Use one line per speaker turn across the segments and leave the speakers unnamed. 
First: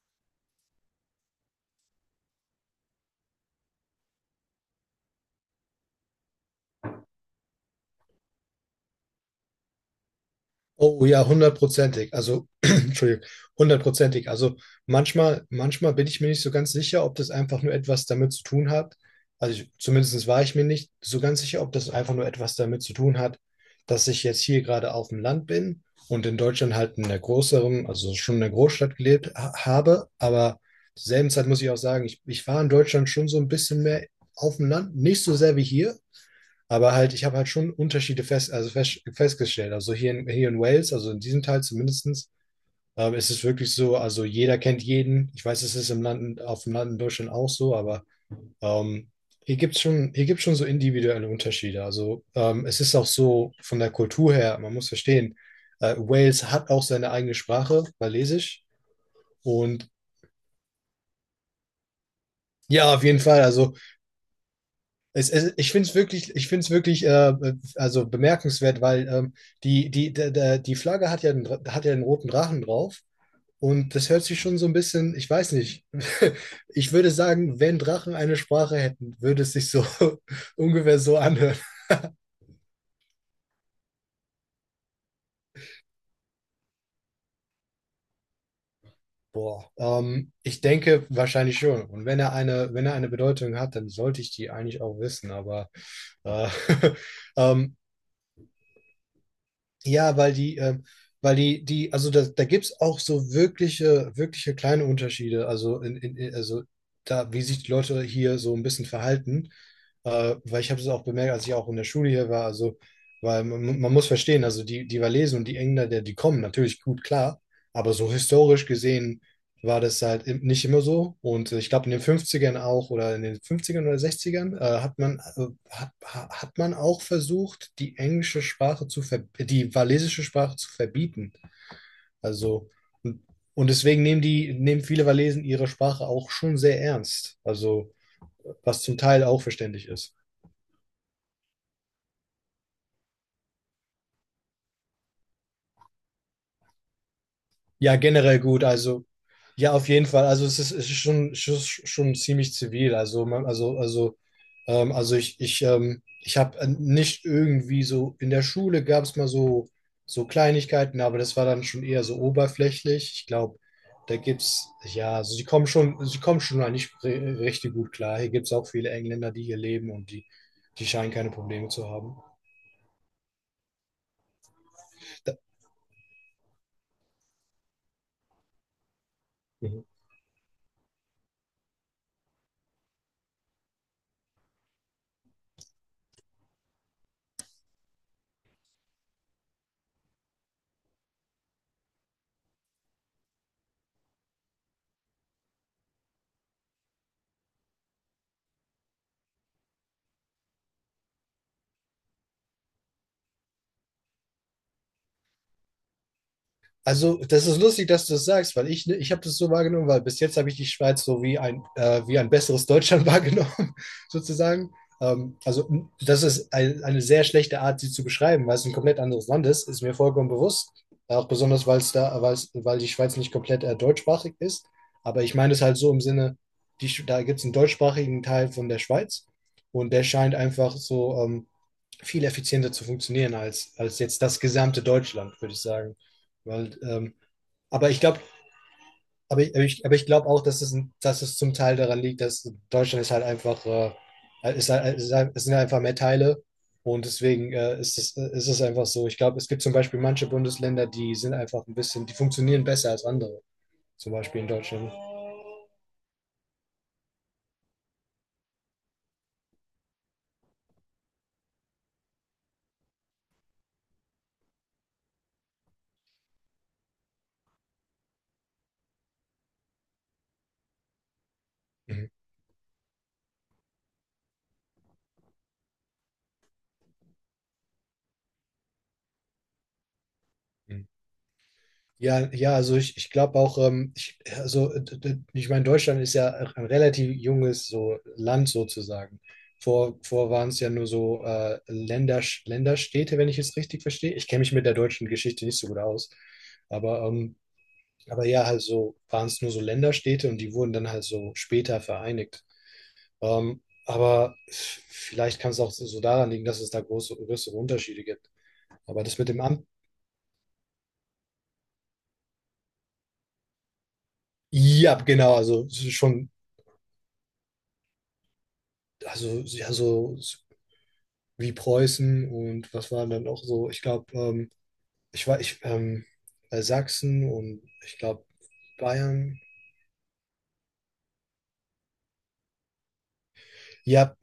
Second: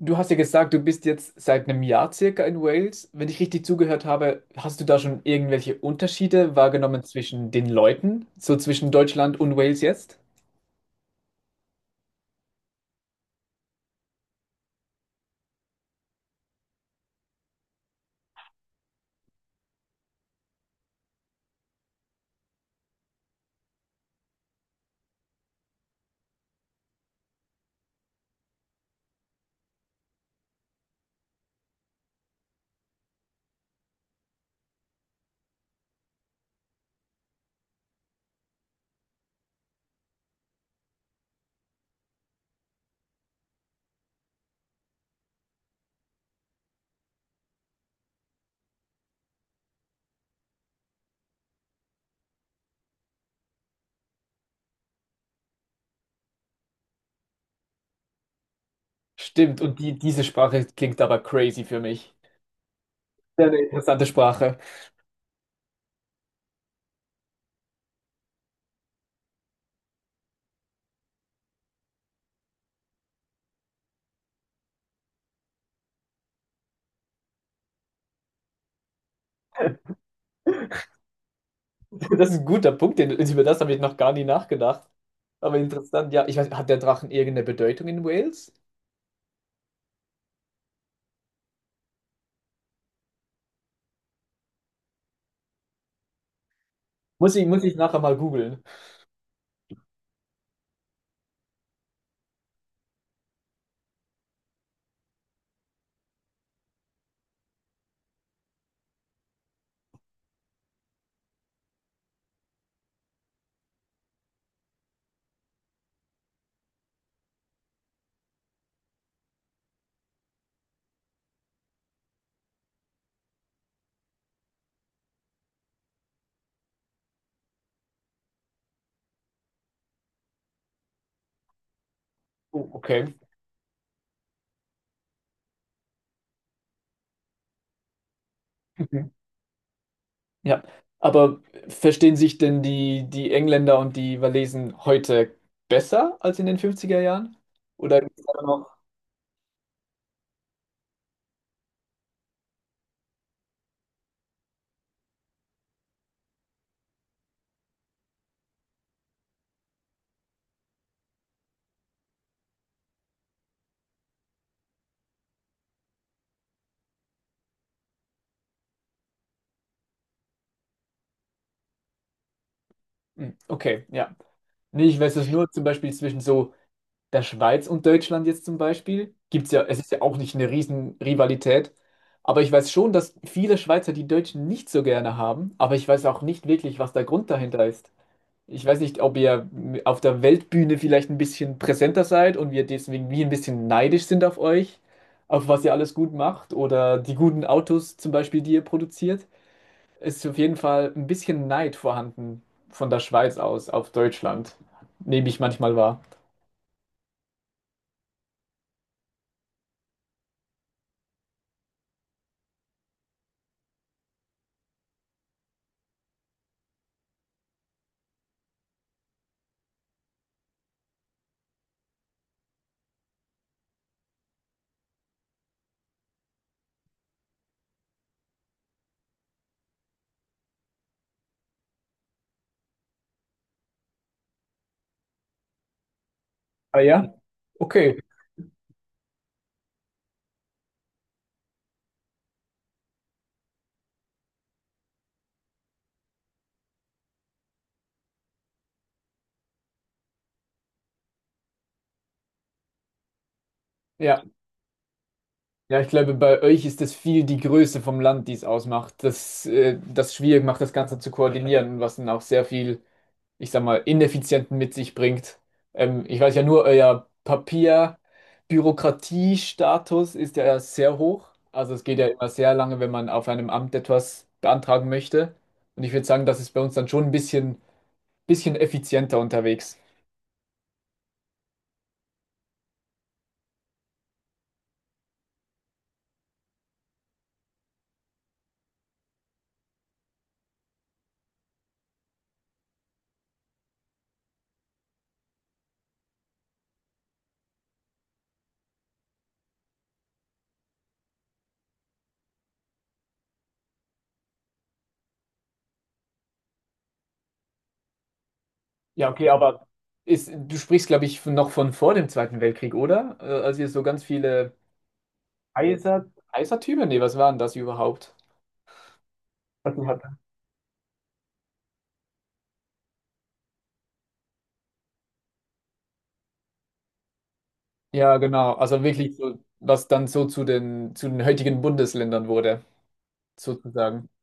Du hast ja gesagt, du bist jetzt seit einem Jahr circa in Wales. Wenn ich richtig zugehört habe, hast du da schon irgendwelche Unterschiede wahrgenommen zwischen den Leuten, so zwischen Deutschland und Wales jetzt?
Oh ja, hundertprozentig. Also, Entschuldigung, hundertprozentig. Also manchmal bin ich mir nicht so ganz sicher, ob das einfach nur etwas damit zu tun hat. Zumindest war ich mir nicht so ganz sicher, ob das einfach nur etwas damit zu tun hat, dass ich jetzt hier gerade auf dem Land bin und in Deutschland halt in einer größeren, also schon in einer Großstadt gelebt ha habe. Aber zur selben Zeit muss ich auch sagen, ich war in Deutschland schon so ein bisschen mehr auf dem Land, nicht so sehr wie hier. Aber halt, ich habe halt schon Unterschiede festgestellt. Also hier in Wales, also in diesem Teil zumindestens, ist es wirklich so, also jeder kennt jeden. Ich weiß, es ist im Land, auf dem Land in Deutschland auch so, aber ähm, hier gibt's schon so individuelle Unterschiede. Also es ist auch so von der Kultur her, man muss verstehen, Wales hat auch seine eigene Sprache, Walisisch.
Stimmt, und
Und
diese Sprache klingt aber crazy für mich.
ja, auf jeden Fall.
Sehr eine interessante Sprache.
Ich finde es wirklich, ich finde es wirklich also bemerkenswert, weil die Flagge hat ja einen roten Drachen drauf, und das hört sich schon so ein bisschen, ich weiß nicht, ich würde sagen, wenn Drachen eine Sprache hätten, würde es sich so ungefähr so anhören.
Das ist ein guter Punkt, über das habe ich noch gar nie nachgedacht. Aber interessant, ja, ich weiß, hat der Drachen irgendeine Bedeutung in Wales?
Boah, ich denke wahrscheinlich schon. Und wenn er eine Bedeutung hat, dann sollte ich die eigentlich auch wissen, aber äh,
Muss ich
ähm,
nachher mal googeln.
ja, weil die, die, also da, da gibt es auch so wirkliche, wirkliche kleine Unterschiede. Also da, wie sich die Leute hier so ein bisschen verhalten. Weil ich habe es auch bemerkt, als ich auch in der Schule hier war. Also, weil man muss verstehen, also die Walesen und die Engländer, die kommen natürlich gut klar, aber so historisch gesehen war das halt nicht immer so. Und ich glaube, in den Fünfzigern auch oder in den Fünfzigern oder Sechzigern hat man auch versucht, die walisische Sprache zu verbieten. Also,
Oh, okay.
und, und deswegen nehmen viele Walesen ihre Sprache auch schon sehr ernst. Also, was zum Teil auch verständlich ist.
Ja, aber verstehen sich denn die Engländer und die Walesen heute besser als in den fünfziger Jahren?
Ja,
Oder gibt's
generell
da
gut.
noch?
Also, ja, auf jeden Fall. Also, es ist schon ziemlich zivil. Also, man, also ich, ich habe nicht irgendwie so, in der Schule gab es mal so, Kleinigkeiten, aber das war dann schon eher so oberflächlich. Ich glaube, da gibt's, ja, also sie kommen schon mal nicht richtig gut klar. Hier gibt es auch viele Engländer, die hier leben, und die scheinen keine Probleme zu haben.
Hm, okay, ja. Nee, ich weiß es nur zum Beispiel zwischen so der Schweiz und Deutschland jetzt zum Beispiel. Gibt's ja,
Da,
es ist ja auch nicht eine riesen Rivalität. Aber ich weiß schon, dass viele Schweizer die Deutschen nicht so gerne haben. Aber ich weiß auch nicht wirklich, was der Grund dahinter ist. Ich weiß nicht, ob ihr auf der Weltbühne vielleicht ein bisschen präsenter seid und wir deswegen wie ein bisschen neidisch sind auf euch, auf was ihr alles gut macht oder die guten Autos zum Beispiel, die ihr produziert. Es ist auf jeden Fall ein bisschen Neid vorhanden von der Schweiz aus auf Deutschland, nehme ich manchmal wahr.
Also, das ist lustig, dass du es sagst, weil ich habe das so wahrgenommen, weil bis jetzt habe ich die Schweiz so wie ein besseres Deutschland wahrgenommen, sozusagen. Also, eine sehr schlechte Art, sie zu beschreiben, weil es ein komplett anderes Land ist, ist mir vollkommen bewusst. Auch besonders, weil es da, weil's, weil die Schweiz nicht komplett deutschsprachig ist. Aber ich meine es halt so im Sinne, da gibt es einen deutschsprachigen Teil von der Schweiz, und der scheint einfach so viel effizienter zu funktionieren als jetzt das gesamte Deutschland, würde ich sagen. Weil,
Ah ja,
ähm, aber
okay.
ich glaube, aber ich, aber ich, aber ich glaube auch, dass es, zum Teil daran liegt, dass Deutschland ist halt einfach Es sind halt einfach mehr Teile, und deswegen ist es einfach so. Ich glaube, es gibt zum Beispiel manche Bundesländer, die sind einfach ein bisschen, die funktionieren besser als andere, zum
Ja,
Beispiel in Deutschland.
ja, ich glaube, bei euch ist es viel die Größe vom Land, die es ausmacht. Das, das schwierig macht, das Ganze zu koordinieren, was dann auch sehr viel, ich sag mal, Ineffizienten mit sich bringt. Ich weiß ja nur, euer Papierbürokratiestatus ist ja sehr hoch. Also es geht
Mhm.
ja immer sehr lange, wenn man auf einem Amt etwas beantragen möchte. Und ich würde sagen, das ist bei uns dann schon ein bisschen effizienter unterwegs.
Mhm. Ja, ja, also ich glaube auch, ich meine, Deutschland ist ja ein relativ junges so Land sozusagen. Vor waren es ja nur so Länder, Länderstädte, wenn ich es richtig verstehe. Ich kenne mich mit der deutschen Geschichte nicht so gut aus, aber, ähm, aber ja, halt so waren es nur so Länderstädte, und die wurden dann halt so später vereinigt. Ähm, aber vielleicht kann es auch so daran liegen, dass es da große, größere Unterschiede gibt. Aber
Ja,
das
okay,
mit dem Amt,
du sprichst, glaube ich, noch von vor dem Zweiten Weltkrieg, oder? Als ihr so ganz viele
ja, genau, also
Kaiser,
schon,
Kaisertümer? Nee, was waren das überhaupt?
also ja, so wie Preußen. Und was waren dann auch so, ich glaube, ich war, ich, ähm, Sachsen und ich
Ja,
glaube
genau. Also wirklich
Bayern.
so, was dann so zu den heutigen Bundesländern wurde, sozusagen.
Ja,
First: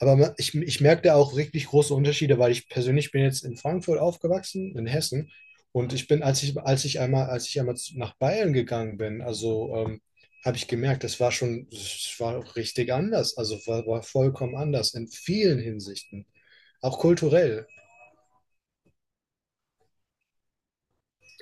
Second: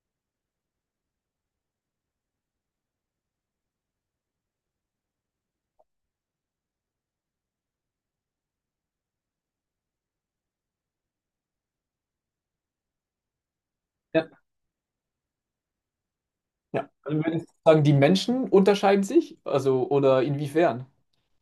aber ich merke da auch richtig große Unterschiede, weil ich persönlich bin jetzt in Frankfurt aufgewachsen, in Hessen. Und ich bin, als ich einmal zu- nach Bayern gegangen bin, also habe ich gemerkt, das war auch richtig anders. Also war
Ja.
vollkommen anders in vielen Hinsichten.
Ja.
Auch
Also würdest du
kulturell.
sagen, die Menschen unterscheiden sich? Also, oder inwiefern?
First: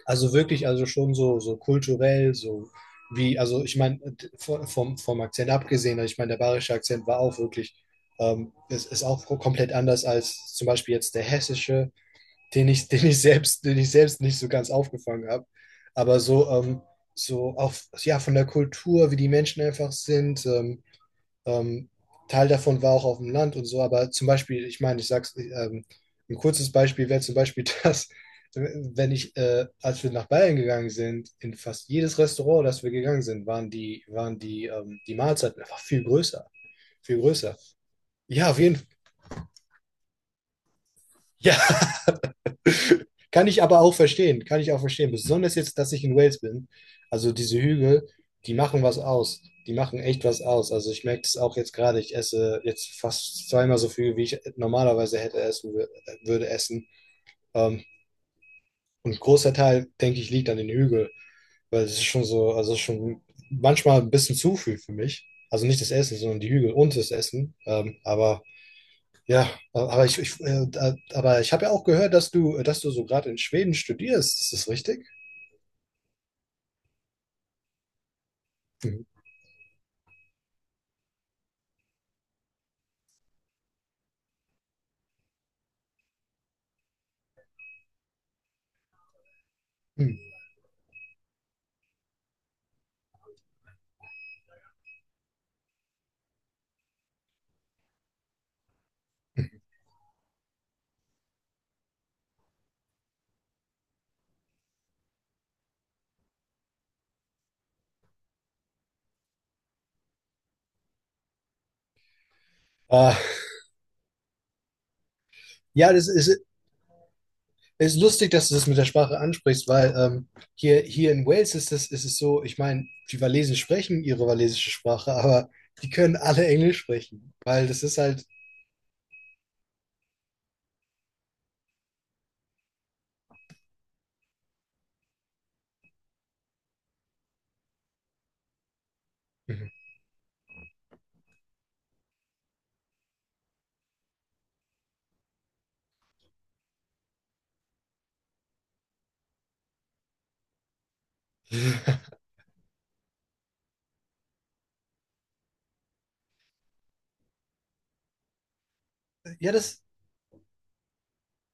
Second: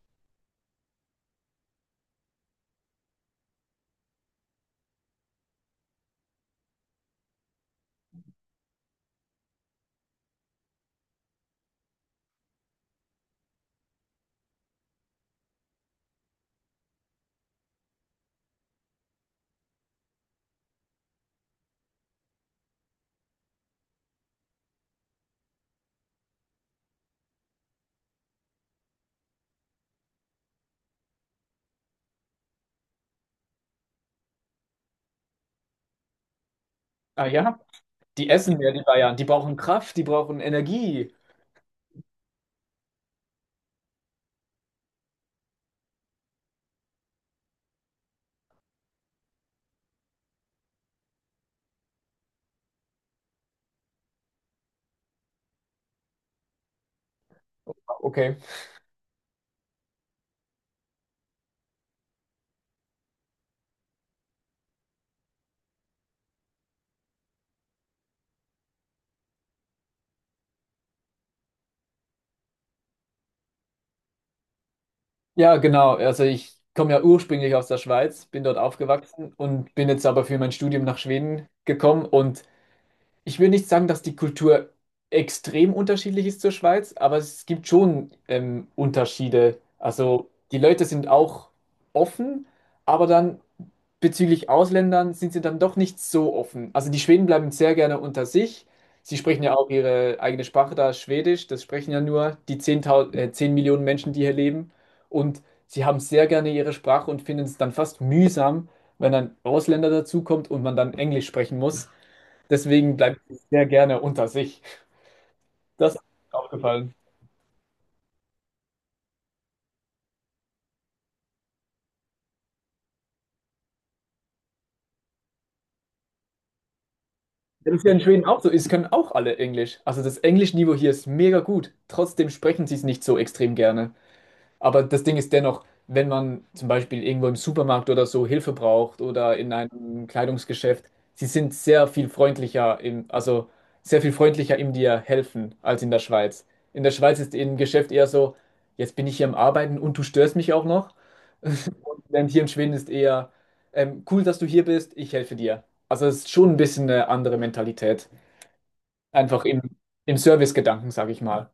Also wirklich, also schon so, kulturell, so wie, also ich meine, vom Akzent abgesehen, also ich meine, der bayerische Akzent war auch wirklich, es ist auch komplett anders als zum Beispiel jetzt der hessische, den ich selbst nicht so ganz aufgefangen habe. Aber so, so auch, ja, von der Kultur, wie die Menschen einfach sind. Ähm, Teil davon war auch auf dem Land und so, aber zum Beispiel, ich meine, ich sag's, ein kurzes Beispiel wäre zum Beispiel das, wenn als wir nach Bayern gegangen sind, in fast jedes Restaurant, das wir gegangen sind, die Mahlzeiten einfach viel größer, viel
Ah
größer.
ja, die
Ja,
essen
auf
mehr,
jeden
die
Fall.
Bayern. Die brauchen Kraft, die brauchen Energie.
Ja, kann ich aber auch verstehen, kann ich auch verstehen. Besonders jetzt, dass ich in Wales bin. Also diese Hügel, die machen was aus. Die machen echt was aus. Also ich merke das auch jetzt gerade. Ich esse jetzt fast zweimal so viel, wie ich normalerweise hätte essen würde essen. Ähm,
Okay.
und ein großer Teil, denke ich, liegt an den Hügeln, weil es ist schon so, also es ist schon manchmal ein bisschen zu viel für mich. Also nicht das Essen, sondern die Hügel und das Essen. Aber ja, aber ich habe ja auch gehört, dass du so gerade in Schweden studierst. Ist das richtig?
Ja, genau. Also ich komme ja ursprünglich aus der Schweiz, bin dort
Mhm.
aufgewachsen und bin jetzt aber für mein Studium nach Schweden gekommen. Und ich will nicht sagen, dass die Kultur extrem unterschiedlich ist zur Schweiz, aber es gibt schon Unterschiede.
Mhm.
Also die Leute sind auch offen, aber dann bezüglich Ausländern sind sie dann doch nicht so offen. Also die Schweden bleiben sehr gerne unter sich. Sie sprechen ja auch ihre eigene Sprache da, Schwedisch. Das sprechen ja nur die 10 Millionen Menschen, die hier leben. Und sie haben sehr gerne ihre Sprache und finden es dann fast mühsam, wenn ein Ausländer dazukommt und man dann Englisch sprechen muss. Deswegen bleibt
Ah,
sie sehr gerne unter sich.
ja,
Das ist
das
mir
ist,
aufgefallen.
ist lustig, dass du das mit der Sprache ansprichst, weil hier in Wales ist es so, ich meine, die Walesen sprechen ihre walisische Sprache, aber die können alle Englisch sprechen, weil
Wenn es
das
ja
ist
in Schweden
halt.
auch so ist, können auch alle Englisch. Also das Englischniveau hier ist mega gut. Trotzdem sprechen sie es nicht so extrem gerne. Aber das Ding ist dennoch, wenn man zum Beispiel irgendwo im Supermarkt oder so Hilfe braucht oder in
Mhm.
einem Kleidungsgeschäft, sie sind sehr viel freundlicher im, sehr viel freundlicher im dir helfen als in der Schweiz. In der Schweiz ist im Geschäft eher so, jetzt bin ich hier am Arbeiten und du störst mich auch noch. Denn hier in Schweden ist eher cool, dass du hier bist, ich helfe dir. Also es ist schon ein bisschen eine andere Mentalität. Einfach
Ja,
im,
das,
im Service-Gedanken, sage ich mal.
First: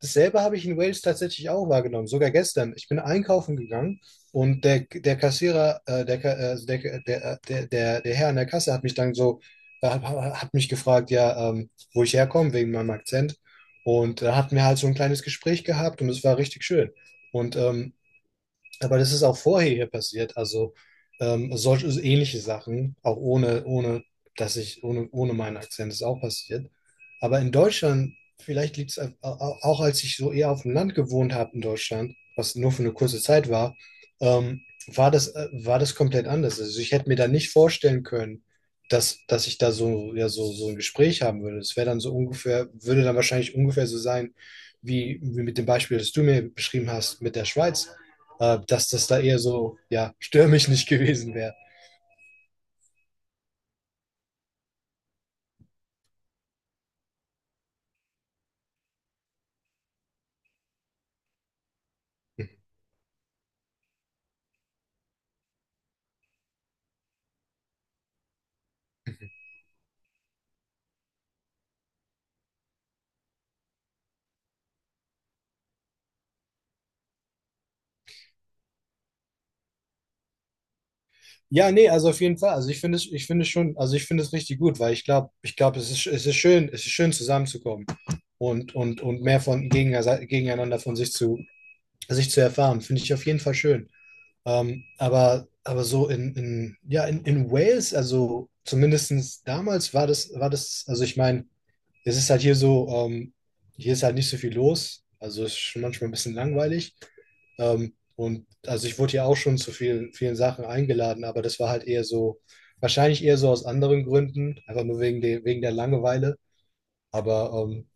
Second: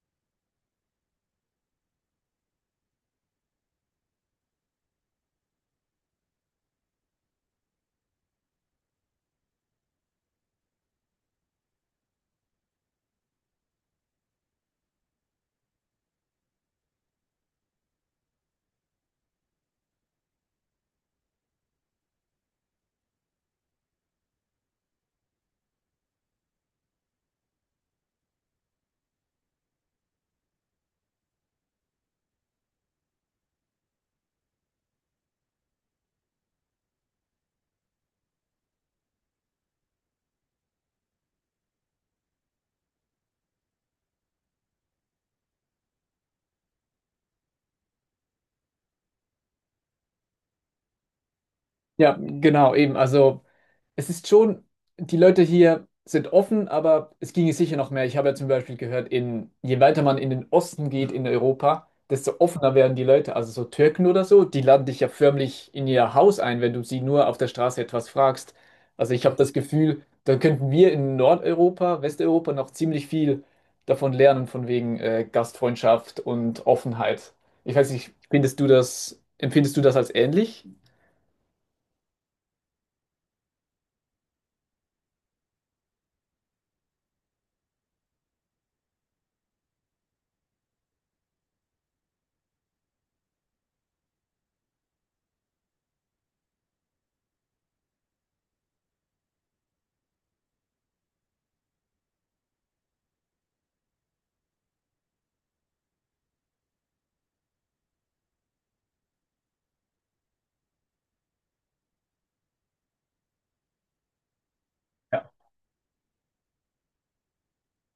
Dasselbe habe ich in Wales tatsächlich auch wahrgenommen, sogar gestern. Ich bin einkaufen gegangen, und der, der, der, der, Herr an der Kasse hat mich dann so, hat mich gefragt, ja, wo ich herkomme, wegen meinem Akzent. Und da hatten wir halt so ein kleines Gespräch gehabt, und es war richtig schön. Und aber das ist auch vorher hier passiert. Also solche, also ähnliche Sachen, auch ohne, ohne, dass ich, ohne, ohne meinen Akzent ist auch passiert. Aber in Deutschland, vielleicht liegt es auch, als ich so eher auf dem Land gewohnt habe in Deutschland, was nur für eine kurze Zeit war, ähm, war war das komplett anders. Also ich hätte mir da nicht vorstellen können, dass ich da so, ja, so ein Gespräch haben würde. Das wäre dann so ungefähr, würde dann wahrscheinlich ungefähr so sein, wie, wie mit dem Beispiel, das du mir beschrieben hast, mit der Schweiz, dass das da eher so, ja, stör mich nicht gewesen wäre.
Ja, genau, eben. Es ist schon, die Leute hier sind offen, aber es ginge sicher noch mehr. Ich habe ja zum Beispiel gehört, in, je weiter man in den Osten geht in Europa, desto offener werden die Leute. Also so Türken oder so, die laden dich ja förmlich in ihr Haus ein, wenn du sie nur auf der Straße etwas fragst. Also ich habe das Gefühl, da könnten wir in Nordeuropa, Westeuropa noch ziemlich viel davon lernen, von wegen Gastfreundschaft und Offenheit. Ich weiß nicht, findest du das, empfindest du das als ähnlich?
Ja, nee, also auf jeden Fall. Also ich finde es richtig gut, weil ich glaube, es ist, es ist schön zusammenzukommen, und mehr von gegeneinander sich zu erfahren. Finde ich auf jeden Fall schön. Aber, so in Wales, also zumindest damals also ich meine, es ist halt hier so, hier ist halt nicht so viel los. Also es ist schon manchmal ein bisschen langweilig. Und also ich wurde ja auch schon zu vielen, vielen Sachen eingeladen, aber das war halt eher so, wahrscheinlich eher so aus anderen Gründen, einfach nur wegen der Langeweile. Aber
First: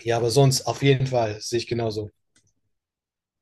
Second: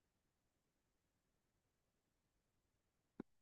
ja, aber sonst auf jeden Fall sehe ich genauso.